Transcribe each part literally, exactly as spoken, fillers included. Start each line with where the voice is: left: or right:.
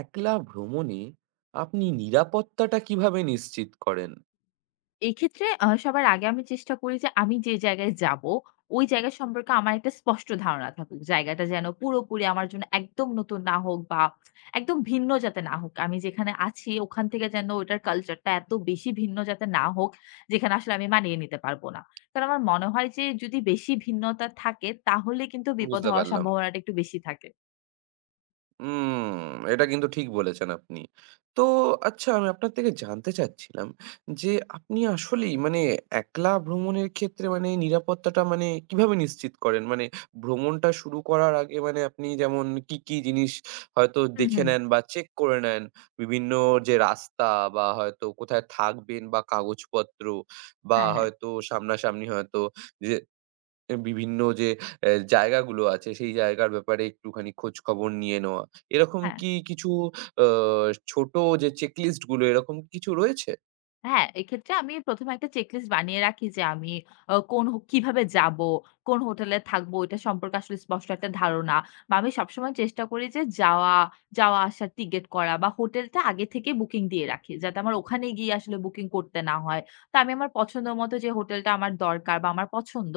right: একলা ভ্রমণে আপনি নিরাপত্তাটা কিভাবে নিশ্চিত করেন?
left: এক্ষেত্রে আ সবার আগে আমি চেষ্টা করি যে আমি যে জায়গায় যাবো, ওই জায়গা সম্পর্কে আমার একটা স্পষ্ট ধারণা থাকুক। জায়গাটা যেন পুরোপুরি আমার জন্য একদম নতুন না হোক বা একদম ভিন্ন যাতে না হোক। আমি যেখানে আছি ওখান থেকে যেন ওটার কালচারটা এত বেশি ভিন্ন যাতে না হোক, যেখানে আসলে আমি মানিয়ে নিতে পারবো না। কারণ আমার মনে হয় যে যদি বেশি ভিন্নতা থাকে, তাহলে কিন্তু বিপদ
right: বুঝতে
left: হওয়ার
right: পারলাম।
left: সম্ভাবনাটা একটু বেশি থাকে।
right: হুম, এটা কিন্তু ঠিক বলেছেন আপনি। তো আচ্ছা আমি আপনার থেকে জানতে চাচ্ছিলাম যে আপনি আসলেই মানে একলা ভ্রমণের ক্ষেত্রে মানে নিরাপত্তাটা মানে কিভাবে নিশ্চিত করেন? মানে ভ্রমণটা শুরু করার আগে মানে আপনি যেমন কি, কি জিনিস হয়তো
left: হুম,
right: দেখে
left: হুম।
right: নেন বা চেক করে নেন বিভিন্ন যে রাস্তা বা হয়তো কোথায় থাকবেন বা কাগজপত্র বা
left: হ্যাঁ, হ্যাঁ।
right: হয়তো সামনাসামনি হয়তো যে এ বিভিন্ন যে অ্যা জায়গাগুলো আছে সেই জায়গার ব্যাপারে একটুখানি খোঁজখবর নিয়ে নেওয়া। এরকম
left: হ্যাঁ।
right: কি কিছু আ ছোট যে চেকলিস্ট গুলো এরকম কিছু রয়েছে?
left: হ্যাঁ, এক্ষেত্রে আমি ১ম এ একটা চেকলিস্ট বানিয়ে রাখি যে আমি আ কোন হো- কিভাবে যাব, কোন হোটেলে থাকবো, এটা সম্পর্কে আসলে স্পষ্ট একটা ধারণা। বা আমি সবসময় চেষ্টা করি যে যাওয়া, যাওয়া আসার টিকেট করা বা হোটেলটা আগে থেকে বুকিং দিয়ে রাখি, যাতে আমার ওখানে গিয়ে আসলে বুকিং করতে না হয়। তো আমি আমার পছন্দ মতো যে হোটেলটা আমার দরকার বা আমার পছন্দ,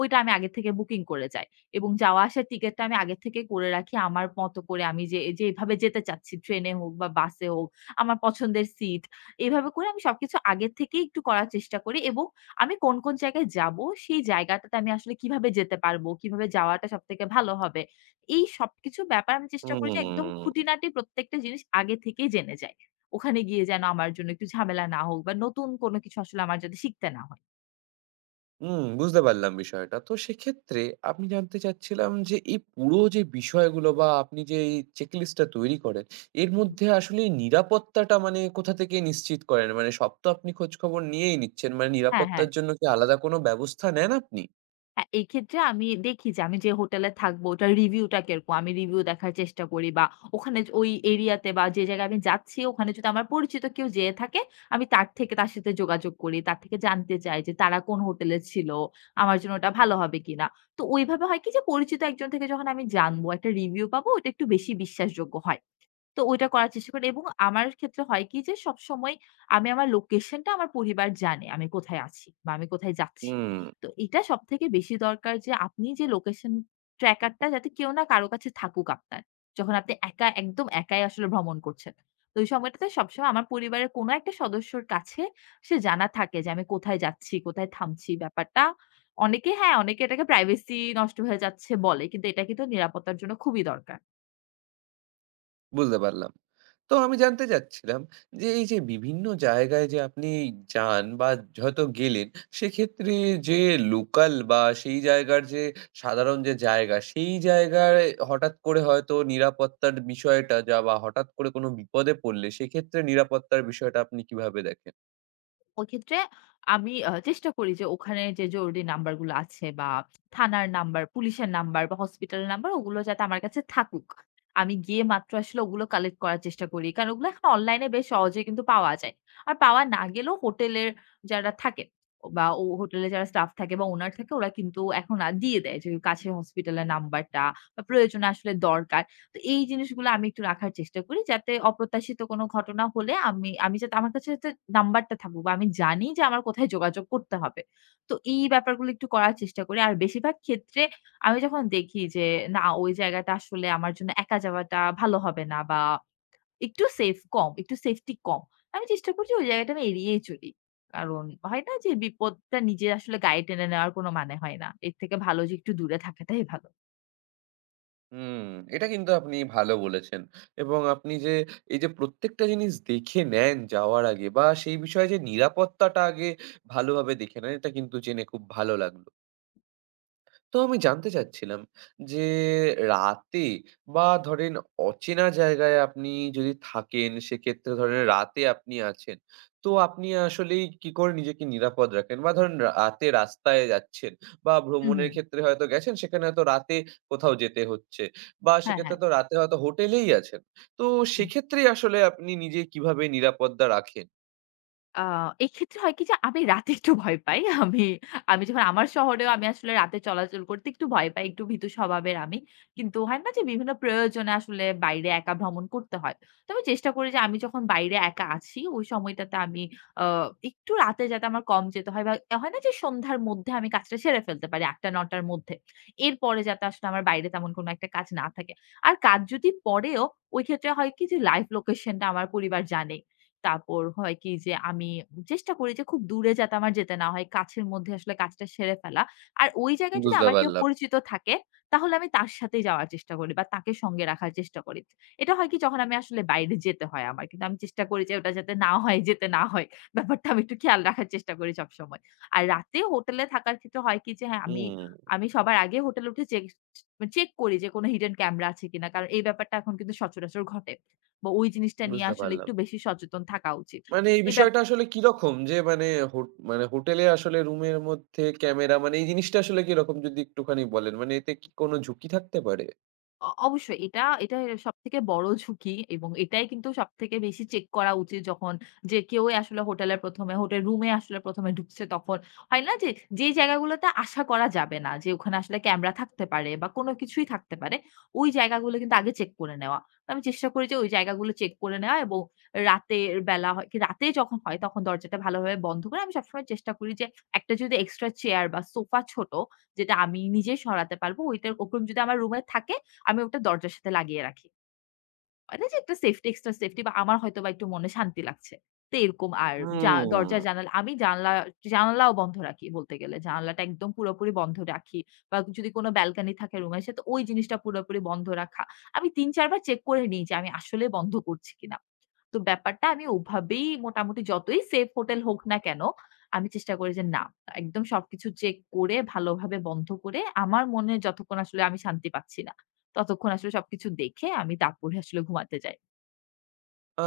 left: ওইটা আমি আগে থেকে বুকিং করে যাই। এবং যাওয়া আসার টিকেটটা আমি আগে থেকে করে রাখি আমার মতো করে, আমি যে যেভাবে যেতে চাচ্ছি, ট্রেনে হোক বা বাসে হোক। আমার পছন্দের সিট, এভাবে করে আমি সবকিছু আগের থেকেই একটু করার চেষ্টা করি। এবং আমি কোন, কোন জায়গায় যাবো, সেই জায়গাটাতে আমি আসলে কিভাবে যেতে পারবো, কিভাবে যাওয়াটা সবথেকে ভালো হবে, এই সবকিছু ব্যাপার আমি চেষ্টা করি যে একদম
right: হুম,
left: খুঁটিনাটি প্রত্যেকটা জিনিস আগে থেকেই জেনে যাই। ওখানে গিয়ে যেন আমার জন্য একটু ঝামেলা না হোক বা নতুন কোনো কিছু আসলে আমার যাতে শিখতে না হয়।
right: হুম, বুঝতে পারলাম বিষয়টা। তো সেক্ষেত্রে আমি জানতে চাচ্ছিলাম যে এই পুরো যে বিষয়গুলো বা আপনি যে এই চেকলিস্টটা তৈরি করেন, এর মধ্যে আসলে নিরাপত্তাটা মানে কোথা থেকে নিশ্চিত করেন? মানে সব তো আপনি খোঁজখবর নিয়েই নিচ্ছেন। মানে
left: হ্যাঁ, হ্যাঁ।
right: নিরাপত্তার জন্য কি আলাদা কোনো ব্যবস্থা নেন আপনি?
left: হ্যাঁ, এই ক্ষেত্রে আমি দেখি যে আমি যে হোটেলে থাকবো, ওটার রিভিউটা কিরকম। আমি রিভিউ দেখার চেষ্টা করি, বা ওখানে য- ওই এরিয়াতে বা যে জায়গায় আমি যাচ্ছি ওখানে যদি আমার পরিচিত কেউ যেয়ে থাকে, আমি তার থেকে, তার সাথে যোগাযোগ করি। তার থেকে জানতে চাই যে তারা কোন হোটেলে ছিল, আমার জন্য ওটা ভালো হবে কিনা। তো ওইভাবে হয় কি যে পরিচিত একজন থেকে যখন আমি জানবো, একটা রিভিউ পাবো, ওটা একটু বেশি বিশ্বাসযোগ্য হয়। তো ওইটা করার চেষ্টা করি এবং আমার ক্ষেত্রে হয় কি যে সবসময় আমি আমার লোকেশনটা আমার পরিবার জানে, আমি কোথায় আছি বা আমি কোথায় যাচ্ছি।
right: হুম।
left: তো এটা সবথেকে বেশি দরকার যে আপনি যে লোকেশন ট্র্যাকারটা যাতে কেউ না কারো কাছে থাকুক আপনার, যখন আপনি একা, একদম একাই আসলে ভ্রমণ করছেন। তো ওই সময়টাতে সবসময় আমার পরিবারের কোনো একটা সদস্যর কাছে সে জানা থাকে যে আমি কোথায় যাচ্ছি, কোথায় থামছি, ব্যাপারটা অনেকে হ্যাঁ, অনেকে এটাকে প্রাইভেসি নষ্ট হয়ে যাচ্ছে বলে। কিন্তু এটা কিন্তু নিরাপত্তার জন্য খুবই দরকার।
right: বুঝতে পারলাম। তো আমি জানতে চাচ্ছিলাম যে, এই যে বিভিন্ন জায়গায় যে আপনি যান বা হয়তো গেলেন, সেক্ষেত্রে যে লোকাল বা সেই জায়গার যে সাধারণ যে জায়গা, সেই জায়গায় হঠাৎ করে হয়তো নিরাপত্তার বিষয়টা যা বা হঠাৎ করে কোনো বিপদে পড়লে, সেক্ষেত্রে নিরাপত্তার বিষয়টা আপনি কিভাবে দেখেন?
left: ওই ক্ষেত্রে আমি আ চেষ্টা করি যে ওখানে যে জরুরি নাম্বারগুলো আছে, বা থানার নাম্বার, পুলিশের নাম্বার বা হসপিটালের নাম্বার, ওগুলো যাতে আমার কাছে থাকুক। আমি গিয়ে মাত্র আসলে ওগুলো কালেক্ট করার চেষ্টা করি। কারণ ওগুলো এখন অনলাইনে বেশ সহজেই কিন্তু পাওয়া যায়। আর পাওয়া না গেলেও হোটেলের যারা থাকে, বা ও হোটেলে যারা স্টাফ থাকে বা ওনার থাকে, ওরা কিন্তু এখন আর দিয়ে দেয় যে কাছের হসপিটালের নাম্বারটা বা প্রয়োজনে আসলে দরকার। তো এই জিনিসগুলো আমি একটু রাখার চেষ্টা করি, যাতে অপ্রত্যাশিত কোনো ঘটনা হলে আমি আমি যাতে আমার কাছে যাতে নাম্বারটা থাকুক, বা আমি জানি যে আমার কোথায় যোগাযোগ করতে হবে। তো এই ব্যাপারগুলো একটু করার চেষ্টা করি। আর বেশিরভাগ ক্ষেত্রে আমি যখন দেখি যে না, ওই জায়গাটা আসলে আমার জন্য একা যাওয়াটা ভালো হবে না, বা একটু সেফ কম, একটু সেফটি কম, আমি চেষ্টা করছি ওই জায়গাটা আমি এড়িয়েই চলি। কারণ হয় না যে বিপদটা নিজে আসলে গায়ে টেনে নেওয়ার কোনো মানে হয় না। এর থেকে ভালো যে একটু দূরে থাকাটাই ভালো।
right: হুম, এটা কিন্তু আপনি ভালো বলেছেন এবং আপনি যে এই যে প্রত্যেকটা জিনিস দেখে নেন যাওয়ার আগে বা সেই বিষয়ে যে নিরাপত্তাটা আগে ভালোভাবে দেখে নেন এটা কিন্তু জেনে খুব ভালো লাগলো। তো আমি জানতে চাচ্ছিলাম যে রাতে বা ধরেন অচেনা জায়গায় আপনি যদি থাকেন সেক্ষেত্রে ধরেন রাতে আপনি আছেন। তো আপনি আসলেই কি করে নিজেকে নিরাপদ রাখেন? বা ধরেন রাতে রাস্তায় যাচ্ছেন বা
left: হুম,
right: ভ্রমণের
left: হুম।
right: ক্ষেত্রে হয়তো গেছেন সেখানে হয়তো রাতে কোথাও যেতে হচ্ছে বা
left: হ্যাঁ,
right: সেক্ষেত্রে
left: হ্যাঁ।
right: তো রাতে হয়তো হোটেলেই আছেন। তো সেক্ষেত্রে আসলে আপনি নিজে কিভাবে নিরাপত্তা রাখেন?
left: আ এক্ষেত্রে হয় কি যে আমি রাতে একটু ভয় পাই। আমি আমি যখন আমার শহরেও আমি আসলে রাতে চলাচল করতে একটু ভয় পাই। একটু ভীতু স্বভাবের আমি। কিন্তু হয় না যে বিভিন্ন প্রয়োজনে আসলে বাইরে একা ভ্রমণ করতে হয়। তো আমি চেষ্টা করি যে আমি যখন বাইরে একা আছি, ওই সময়টাতে আমি আ একটু রাতে যাতে আমার কম যেতে হয়, বা হয় না যে সন্ধ্যার মধ্যে আমি কাজটা সেরে ফেলতে পারি ৮ঃ০০-৯ঃ শূন্য শূন্য র মধ্যে। এরপরে যাতে আসলে আমার বাইরে তেমন কোনো একটা কাজ না থাকে। আর কাজ যদি পড়েও, ওই ক্ষেত্রে হয় কি যে লাইভ লোকেশন টা আমার পরিবার জানে। তারপর হয় কি যে আমি চেষ্টা করি যে খুব দূরে যাতে আমার যেতে না হয়। কাছের মধ্যে আসলে কাজটা সেরে ফেলা। আর ওই জায়গায় যদি
right: বুঝতে
left: আমার কেউ
right: পারলাম।
left: পরিচিত থাকে, তাহলে আমি তার সাথেই যাওয়ার চেষ্টা করি, বা তাকে সঙ্গে রাখার চেষ্টা করি। এটা হয় কি যখন আমি আসলে বাইরে যেতে হয় আমার। কিন্তু আমি চেষ্টা করি যে ওটা যাতে না হয়, যেতে না হয়। ব্যাপারটা আমি একটু খেয়াল রাখার চেষ্টা করি সবসময়। আর রাতে হোটেলে থাকার ক্ষেত্রে হয় কি যে হ্যাঁ, আমি
right: হুম,
left: আমি সবার আগে হোটেলে উঠে চেক চেক করি যে কোনো হিডেন ক্যামেরা আছে কিনা। কারণ এই ব্যাপারটা এখন কিন্তু সচরাচর ঘটে। বা ওই জিনিসটা নিয়ে
right: বুঝতে
left: আসলে
right: পারলাম।
left: একটু বেশি সচেতন থাকা উচিত।
right: মানে এই
left: এই
right: বিষয়টা
left: ব্যাপার
right: আসলে কিরকম? যে মানে হোট মানে হোটেলে আসলে রুমের মধ্যে ক্যামেরা মানে এই জিনিসটা আসলে কিরকম যদি একটুখানি বলেন? মানে এতে কি কোনো ঝুঁকি থাকতে পারে?
left: অ অবশ্যই এটা এটা সবথেকে বড় ঝুঁকি এবং এটাই কিন্তু সবথেকে বেশি চেক করা উচিত যখন, যে কেউই আসলে হোটেলে ১ম এ, হোটেল রুমে আসলে ১ম এ ঢুকছে তখন, হয় না যে, যে, জায়গাগুলোতে আশা করা যাবে না যে ওখানে আসলে ক্যামেরা থাকতে পারে বা কোনো কিছুই থাকতে পারে, ওই জায়গাগুলো কিন্তু আগে চেক করে নেওয়া। তো আমি চেষ্টা করি যে ওই জায়গাগুলো চেক করে নেওয়া, এবং রাতের বেলা হয় কি, রাতে যখন হয় তখন দরজাটা ভালোভাবে বন্ধ করে আমি সবসময় চেষ্টা করি যে একটা যদি এক্সট্রা চেয়ার বা সোফা ছোট, যেটা আমি নিজে সরাতে পারবো, ওইটার উপর যদি আমার রুমে থাকে, আমি ওটা দরজার সাথে লাগিয়ে রাখি। হয় না যে একটা সেফটি, এক্সট্রা সেফটি, বা আমার হয়তোবা একটু মনে শান্তি লাগছে। তো এরকম আর জা দরজা,
right: হুম।
left: জানালা, আমি জানলা জানালাও বন্ধ রাখি বলতে গেলে। জানালাটা একদম পুরোপুরি বন্ধ রাখি, বা যদি কোনো ব্যালকনি থাকে রুমের সাথে, ওই জিনিসটা পুরোপুরি বন্ধ রাখা। আমি তিন চার বার চেক করে নিই যে আমি আসলে বন্ধ করছি কিনা। তো ব্যাপারটা আমি ওভাবেই, মোটামুটি যতই সেফ হোটেল হোক না কেন, আমি চেষ্টা করি যে না, একদম সবকিছু চেক করে ভালোভাবে বন্ধ করে, আমার মনে যতক্ষণ আসলে আমি শান্তি পাচ্ছি না, ততক্ষণ আসলে সবকিছু দেখে আমি তারপরে আসলে ঘুমাতে যাই।
right: আ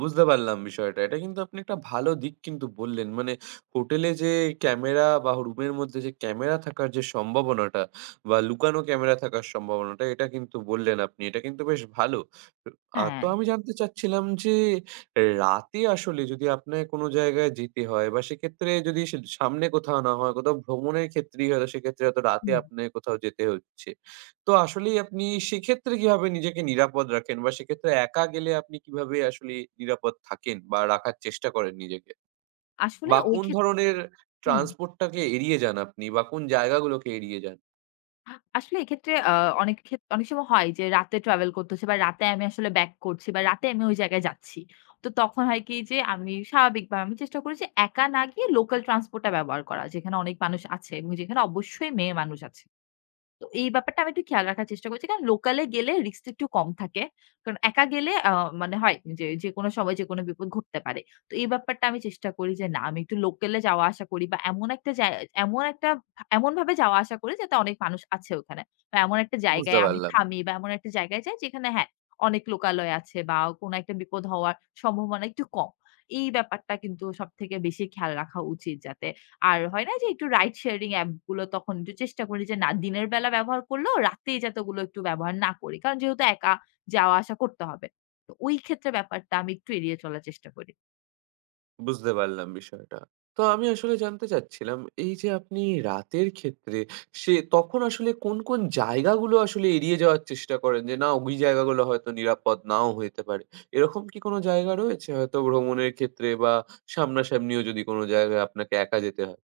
right: বুঝতে পারলাম বিষয়টা। এটা কিন্তু আপনি একটা ভালো দিক কিন্তু বললেন। মানে হোটেলে যে ক্যামেরা বা রুমের মধ্যে যে ক্যামেরা থাকার যে সম্ভাবনাটা বা লুকানো ক্যামেরা থাকার সম্ভাবনাটা এটা কিন্তু বললেন আপনি। এটা কিন্তু বেশ ভালো। আ তো
left: হ্যাঁ,
right: আমি জানতে চাচ্ছিলাম যে রাতে আসলে যদি আপনাকে কোনো জায়গায় যেতে হয় বা সেক্ষেত্রে যদি সে সামনে কোথাও না হয়, কোথাও ভ্রমণের ক্ষেত্রেই হয়তো সেক্ষেত্রে হয়তো রাতে
left: হুম।
right: আপনাকে কোথাও যেতে হচ্ছে। তো আসলেই আপনি সেক্ষেত্রে কিভাবে নিজেকে নিরাপদ রাখেন? বা সেক্ষেত্রে একা গেলে আপনি কিভাবে আসলে নিরাপদ থাকেন বা রাখার চেষ্টা করেন নিজেকে?
left: আসলে
right: বা
left: ওই
right: কোন
left: ক্ষেত
right: ধরনের
left: হুম।
right: ট্রান্সপোর্ট টাকে এড়িয়ে যান আপনি বা কোন জায়গাগুলোকে এড়িয়ে যান?
left: আসলে এক্ষেত্রে আ অনেক ক্ষেত অনেক সময় হয় যে রাতে ট্রাভেল করতে হচ্ছে, বা রাতে আমি আসলে ব্যাক করছি, বা রাতে আমি ওই জায়গায় যাচ্ছি। তো তখন হয় কি যে আমি স্বাভাবিকভাবে আমি চেষ্টা করি যে একা না গিয়ে লোকাল ট্রান্সপোর্ট টা ব্যবহার করা, যেখানে অনেক মানুষ আছে এবং যেখানে অবশ্যই মেয়ে মানুষ আছে। তো এই ব্যাপারটা আমি একটু খেয়াল রাখার চেষ্টা করছি। কারণ লোকালে গেলে রিস্কটা একটু কম থাকে। কারণ একা গেলে আ মানে হয় যে, যেকোনো সময় যেকোনো বিপদ ঘটতে পারে। তো এই ব্যাপারটা আমি চেষ্টা করি যে, না, আমি একটু লোকালে যাওয়া আসা করি, বা এমন একটা জায় এমন একটা ভা এমনভাবে যাওয়া আসা করি যাতে অনেক মানুষ আছে ওখানে। বা এমন একটা
right: বুঝতে
left: জায়গায় আমি
right: পারলাম।
left: থামি, বা এমন একটা জায়গায় যাই যেখানে হ্যাঁ, অনেক লোকালয় আছে, বা কোনো একটা বিপদ হওয়ার সম্ভাবনা একটু কম। এই ব্যাপারটা কিন্তু সবথেকে বেশি খেয়াল রাখা উচিত যাতে। আর হয় না যে একটু রাইড শেয়ারিং অ্যাপ গুলো, তখন একটু চেষ্টা করি যে না দিনের বেলা ব্যবহার করলেও রাতে যাতে ওগুলো একটু ব্যবহার না করি। কারণ যেহেতু একা যাওয়া আসা করতে হবে। তো ওই ক্ষেত্রে ব্যাপারটা আমি একটু এড়িয়ে চলার চেষ্টা করি।
right: বুঝতে পারলাম বিষয়টা। তো আমি আসলে জানতে চাচ্ছিলাম এই যে আপনি রাতের ক্ষেত্রে সে তখন আসলে কোন, কোন জায়গাগুলো আসলে এড়িয়ে যাওয়ার চেষ্টা করেন যে না ওই জায়গাগুলো হয়তো নিরাপদ নাও হইতে পারে। এরকম কি কোন জায়গা রয়েছে হয়তো ভ্রমণের ক্ষেত্রে বা সামনাসামনিও যদি কোন জায়গায় আপনাকে একা যেতে হয়?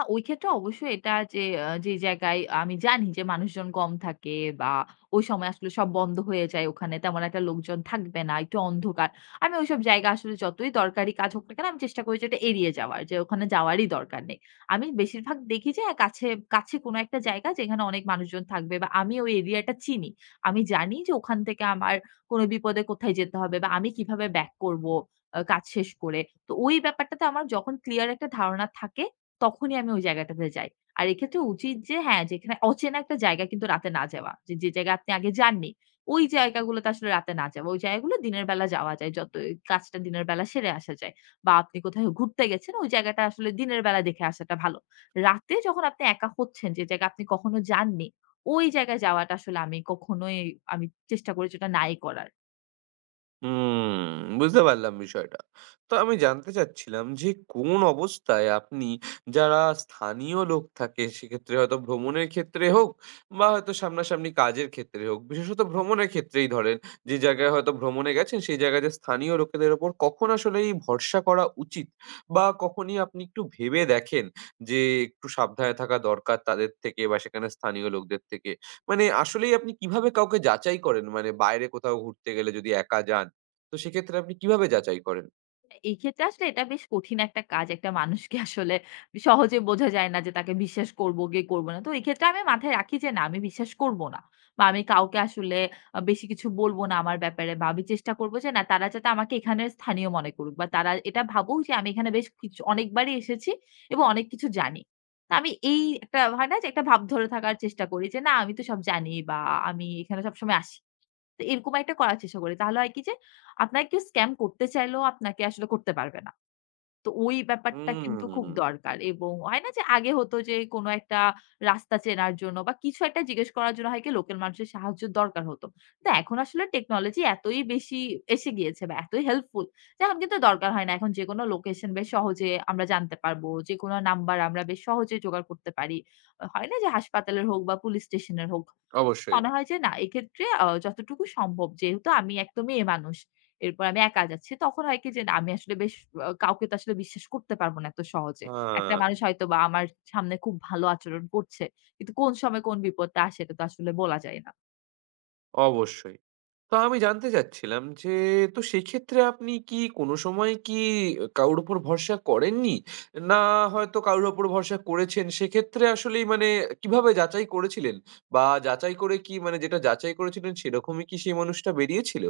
left: আ ওই ক্ষেত্রে অবশ্যই এটা যে আ যে জায়গায় আমি জানি যে মানুষজন কম থাকে, বা ওই সময় আসলে সব বন্ধ হয়ে যায়, ওখানে তেমন একটা লোকজন থাকবে না, একটু অন্ধকার, আমি ওইসব জায়গা আসলে যতই দরকারি কাজ হোক না কেন, আমি চেষ্টা করি যে এটা এড়িয়ে যাওয়ার, যে ওখানে যাওয়ারই দরকার নেই। আমি বেশিরভাগ দেখি যে হ্যাঁ, কাছে কাছে কোনো একটা জায়গা যেখানে অনেক মানুষজন থাকবে, বা আমি ওই এরিয়াটা চিনি। আমি জানি যে ওখান থেকে আমার কোনো বিপদে কোথায় যেতে হবে, বা আমি কিভাবে ব্যাক করব আ কাজ শেষ করে। তো ওই ব্যাপারটাতে আমার যখন ক্লিয়ার একটা ধারণা থাকে, তখনই আমি ওই জায়গাটাতে যাই। আর এক্ষেত্রে উচিত যে হ্যাঁ, যেখানে অচেনা একটা জায়গায় কিন্তু রাতে না যাওয়া। যে, যে জায়গায় আপনি আগে যাননি, ওই জায়গাগুলোতে আসলে রাতে না যাওয়া। ওই জায়গাগুলো দিনের বেলা যাওয়া যায়। যত এই কাজটা দিনের বেলা সেরে আসা যায়। বা আপনি কোথাও ঘুরতে গেছেন, ওই জায়গাটা আসলে দিনের বেলা দেখে আসাটা ভালো। রাতে যখন আপনি একা হচ্ছেন, যে জায়গায় আপনি কখনো যাননি, ওই জায়গায় যাওয়াটা আসলে আমি কখনোই, আমি চেষ্টা করি যেটা নাই করার।
right: হুম, বুঝতে পারলাম বিষয়টা। তো আমি জানতে চাচ্ছিলাম যে কোন অবস্থায় আপনি যারা স্থানীয় লোক থাকে সেক্ষেত্রে হয়তো ভ্রমণের ক্ষেত্রে হোক বা হয়তো সামনাসামনি কাজের ক্ষেত্রে হোক, বিশেষত ভ্রমণের ক্ষেত্রেই ধরেন যে জায়গায় হয়তো ভ্রমণে গেছেন সেই জায়গায় যে স্থানীয় লোকেদের ওপর কখন আসলেই ভরসা করা উচিত বা কখনই আপনি একটু ভেবে দেখেন যে একটু সাবধানে থাকা দরকার তাদের থেকে বা সেখানে স্থানীয় লোকদের থেকে? মানে আসলেই আপনি কিভাবে কাউকে যাচাই করেন? মানে বাইরে কোথাও ঘুরতে গেলে যদি একা যান তো সেক্ষেত্রে আপনি কিভাবে যাচাই করেন?
left: এই ক্ষেত্রে আসলে এটা বেশ কঠিন একটা কাজ। একটা মানুষকে আসলে সহজে বোঝা যায় না যে তাকে বিশ্বাস করব কি করব না। তো এই ক্ষেত্রে আমি মাথায় রাখি যে না, আমি বিশ্বাস করব না। বা আমি কাউকে আসলে আ বেশি কিছু বলব না আমার ব্যাপারে, বা আমি চেষ্টা করব যে না, তারা যাতে আমাকে এখানের স্থানীয় মনে করুক, বা তারা এটা ভাবুক যে আমি এখানে বেশ কিছু অনেকবারই এসেছি এবং অনেক কিছু জানি। তো আমি এই একটা হয় না যে একটা ভাব ধরে থাকার চেষ্টা করি যে না, আমি তো সব জানি, বা আমি এখানে সবসময় আসি। তো এরকম একটা করার চেষ্টা করি। তাহলে হয় কি যে আপনাকে কেউ স্ক্যাম করতে চাইলেও আপনাকে আসলে করতে পারবে না। তো ওই ব্যাপারটা কিন্তু খুব
right: হুম,
left: দরকার, এবং হয় না যে আগে হতো যে কোনো একটা রাস্তা চেনার জন্য বা কিছু একটা জিজ্ঞেস করার জন্য হয় কি লোকাল মানুষের সাহায্য দরকার হতো। তো এখন আসলে টেকনোলজি এতই বেশি এসে গিয়েছে বা এতই হেল্পফুল যে এখন কিন্তু দরকার হয় না। এখন যেকোনো লোকেশন বেশ সহজে আমরা জানতে পারবো। যেকোনো নাম্বার আমরা বেশ সহজে জোগাড় করতে পারি। হয় না যে হাসপাতালের হোক বা পুলিশ স্টেশনের হোক।
right: অবশ্যই।
left: মনে হয় যে না এক্ষেত্রে আ যতটুকু সম্ভব যেহেতু আমি একদম মেয়ে মানুষ। এরপর আমি একা যাচ্ছি। তখন হয় কি যে না আমি আসলে বেশ আ কাউকে তো আসলে বিশ্বাস করতে পারব না এত সহজে। একটা
right: হ্যাঁ,
left: মানুষ হয়তোবা আমার সামনে খুব ভালো আচরণ করছে। কিন্তু কোন সময় কোন বিপদটা আসে এটা তো আসলে বলা যায় না।
right: অবশ্যই। তো আমি জানতে চাচ্ছিলাম যে, তো সেক্ষেত্রে আপনি কি কোনো সময় কি কারোর উপর ভরসা করেননি? না হয়তো কারোর উপর ভরসা করেছেন, সেক্ষেত্রে আসলেই মানে কিভাবে যাচাই করেছিলেন? বা যাচাই করে কি মানে যেটা যাচাই করেছিলেন সেরকমই কি সেই মানুষটা বেরিয়েছিল?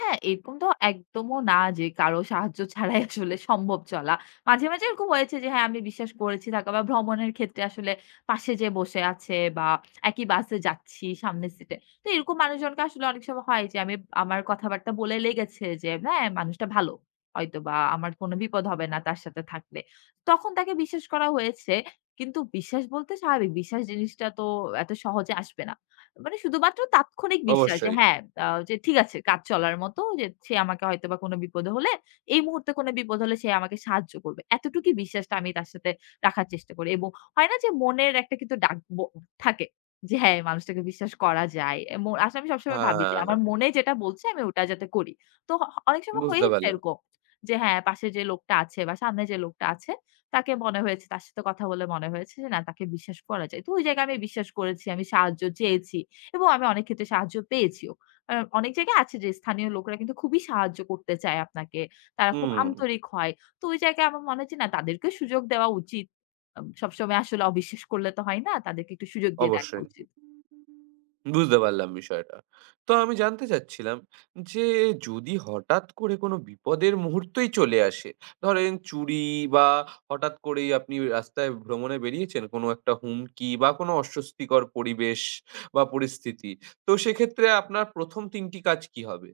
left: হ্যাঁ, এরকম তো একদমও না যে কারো সাহায্য ছাড়াই আসলে সম্ভব চলা। মাঝে, মাঝে এরকম হয়েছে যে হ্যাঁ, আমি বিশ্বাস করেছি থাকা বা ভ্রমণের ক্ষেত্রে আসলে পাশে যে বসে আছে বা একই বাসে যাচ্ছি সামনের সিটে। তো এরকম মানুষজনকে আসলে অনেক সময় হয় যে আমি আমার কথাবার্তা বলে লেগেছে যে হ্যাঁ, মানুষটা ভালো। হয়তোবা আমার কোনো বিপদ হবে না তার সাথে থাকলে। তখন তাকে বিশ্বাস করা হয়েছে। কিন্তু বিশ্বাস বলতে স্বাভাবিক বিশ্বাস জিনিসটা তো এত সহজে আসবে না। মানে শুধুমাত্র তাৎক্ষণিক বিশ্বাস যে
right: অবশ্যই।
left: হ্যাঁ, আ যে ঠিক আছে কাজ চলার মতো, যে সে আমাকে হয়তোবা কোনো বিপদে হলে, এই মুহূর্তে কোনো বিপদ হলে সে আমাকে সাহায্য করবে। এতটুকুই বিশ্বাসটা আমি তার সাথে রাখার চেষ্টা করি এবং হয় না যে মনের একটা কিন্তু ডাক ব থাকে যে হ্যাঁ, এই মানুষটাকে বিশ্বাস করা যায়। এম আসলে আমি সবসময় ভাবি যে আমার
right: হ্যাঁ,
left: মনে যেটা বলছে আমি ওটা যাতে করি। তো হ অনেক সময়
right: বুঝতে
left: হয়েছে
right: পারলাম।
left: এরকম, যে হ্যাঁ, পাশে যে লোকটা আছে বা সামনে যে লোকটা আছে তাকে মনে হয়েছে, তার সাথে কথা বলে মনে হয়েছে যে না, তাকে বিশ্বাস করা যায়। তো ওই জায়গায় আমি বিশ্বাস করেছি, আমি সাহায্য চেয়েছি। এবং আমি অনেক ক্ষেত্রে সাহায্য পেয়েছিও। আ অনেক জায়গায় আছে যে স্থানীয় লোকেরা কিন্তু খুবই সাহায্য করতে চায় আপনাকে। তারা খুব
right: হুম,
left: আন্তরিক হয়। তো ওই জায়গায় আমার মনে হয় যে না, তাদেরকে সুযোগ দেওয়া উচিত। আম সবসময় আসলে অবিশ্বাস করলে তো হয় না। তাদেরকে একটু সুযোগ দিয়ে দেখা
right: অবশ্যই।
left: উচিত।
right: বুঝতে পারলাম বিষয়টা। তো আমি জানতে চাচ্ছিলাম যে যদি হঠাৎ করে কোনো বিপদের মুহূর্তই চলে আসে, ধরেন চুরি বা হঠাৎ করেই আপনি রাস্তায় ভ্রমণে বেরিয়েছেন, কোনো একটা হুমকি বা কোনো অস্বস্তিকর পরিবেশ বা পরিস্থিতি। তো সেক্ষেত্রে আপনার প্রথম তিন টি কাজ কি হবে?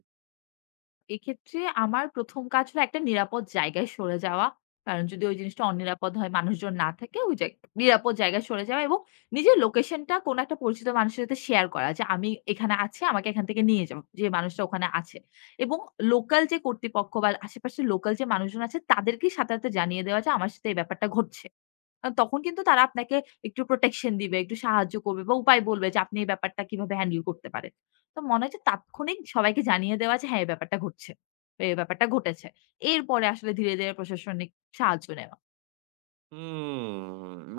left: এক্ষেত্রে আমার প্রথম কাজ হলো একটা নিরাপদ জায়গায় সরে যাওয়া। কারণ যদি ওই জিনিসটা অনিরাপদ হয়, মানুষজন না থাকে, ওই জায় নিরাপদ জায়গায় সরে যাওয়া এবং নিজের লোকেশনটা কোনো একটা পরিচিত মানুষের সাথে শেয়ার করা যে, "আমি এখানে আছি, আমাকে এখান থেকে নিয়ে যাও।" যে মানুষটা ওখানে আছে। এবং লোকাল যে কর্তৃপক্ষ বা আশেপাশের লোকাল যে মানুষজন আছে, তাদেরকেই সাথে, সাথে জানিয়ে দেওয়া যে, "আমার সাথে এই ব্যাপারটা ঘটছে।" আ তখন কিন্তু তারা আপনাকে একটু প্রোটেকশন দিবে, একটু সাহায্য করবে বা উপায় বলবে যে আপনি এই ব্যাপারটা কিভাবে হ্যান্ডেল করতে পারেন। তো মনে হয় যে তাৎক্ষণিক সবাইকে জানিয়ে দেওয়া যে হ্যাঁ, এই ব্যাপারটা ঘটছে। বা এই ব্যাপারটা ঘটেছে। এরপরে আসলে ধীরে, ধীরে প্রশাসনিক সাহায্য নেওয়া।
right: হুম,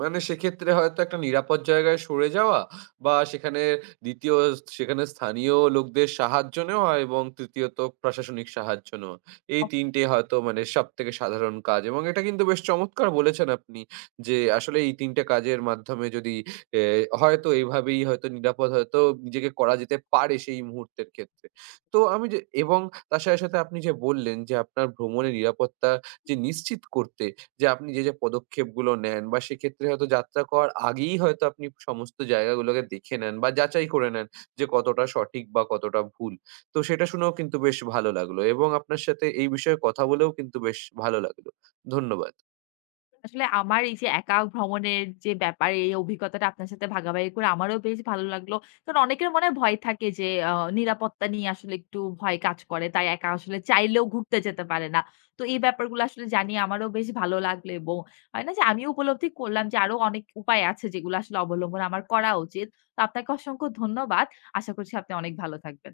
right: মানে সেক্ষেত্রে হয়তো একটা নিরাপদ জায়গায় সরে যাওয়া বা সেখানে দ্বিতীয় সেখানে স্থানীয় লোকদের সাহায্য নেওয়া এবং তৃতীয়ত প্রশাসনিক সাহায্য নেওয়া। এই তিন টে হয়তো মানে সবথেকে সাধারণ কাজ এবং এটা কিন্তু বেশ চমৎকার বলেছেন আপনি যে আসলে এই তিন টে কাজের মাধ্যমে যদি এ হয়তো এভাবেই হয়তো নিরাপদ হয়তো নিজেকে করা যেতে পারে সেই মুহূর্তের ক্ষেত্রে। তো আমি যে এবং তার সাথে, সাথে আপনি যে বললেন যে আপনার ভ্রমণে নিরাপত্তা যে নিশ্চিত করতে যে আপনি যে, যে পদক্ষেপগুলো নেন বা সেক্ষেত্রে হয়তো যাত্রা করার আগেই হয়তো আপনি সমস্ত জায়গাগুলোকে দেখে নেন বা যাচাই করে নেন যে কতটা সঠিক বা কতটা ভুল। তো সেটা শুনেও কিন্তু বেশ ভালো লাগলো এবং আপনার সাথে এই বিষয়ে কথা বলেও কিন্তু বেশ ভালো লাগলো। ধন্যবাদ।
left: আসলে আমার এই যে একা ভ্রমণের যে ব্যাপার, এই অভিজ্ঞতাটা আপনার সাথে ভাগাভাগি করে আমারও বেশ ভালো লাগলো। কারণ অনেকের মনে হয় ভয় থাকে যে, আ নিরাপত্তা নিয়ে আসলে একটু ভয় কাজ করে। তাই একা আসলে চাইলেও ঘুরতে যেতে পারে না। তো এই ব্যাপারগুলো আসলে জানিয়ে আমারও বেশ ভালো লাগলো এবং হয় না যে আমিও উপলব্ধি করলাম যে আরো অনেক উপায় আছে যেগুলো আসলে অবলম্বন আমার করা উচিত। তো আপনাকে অসংখ্য ধন্যবাদ। আশা করছি আপনি অনেক ভালো থাকবেন।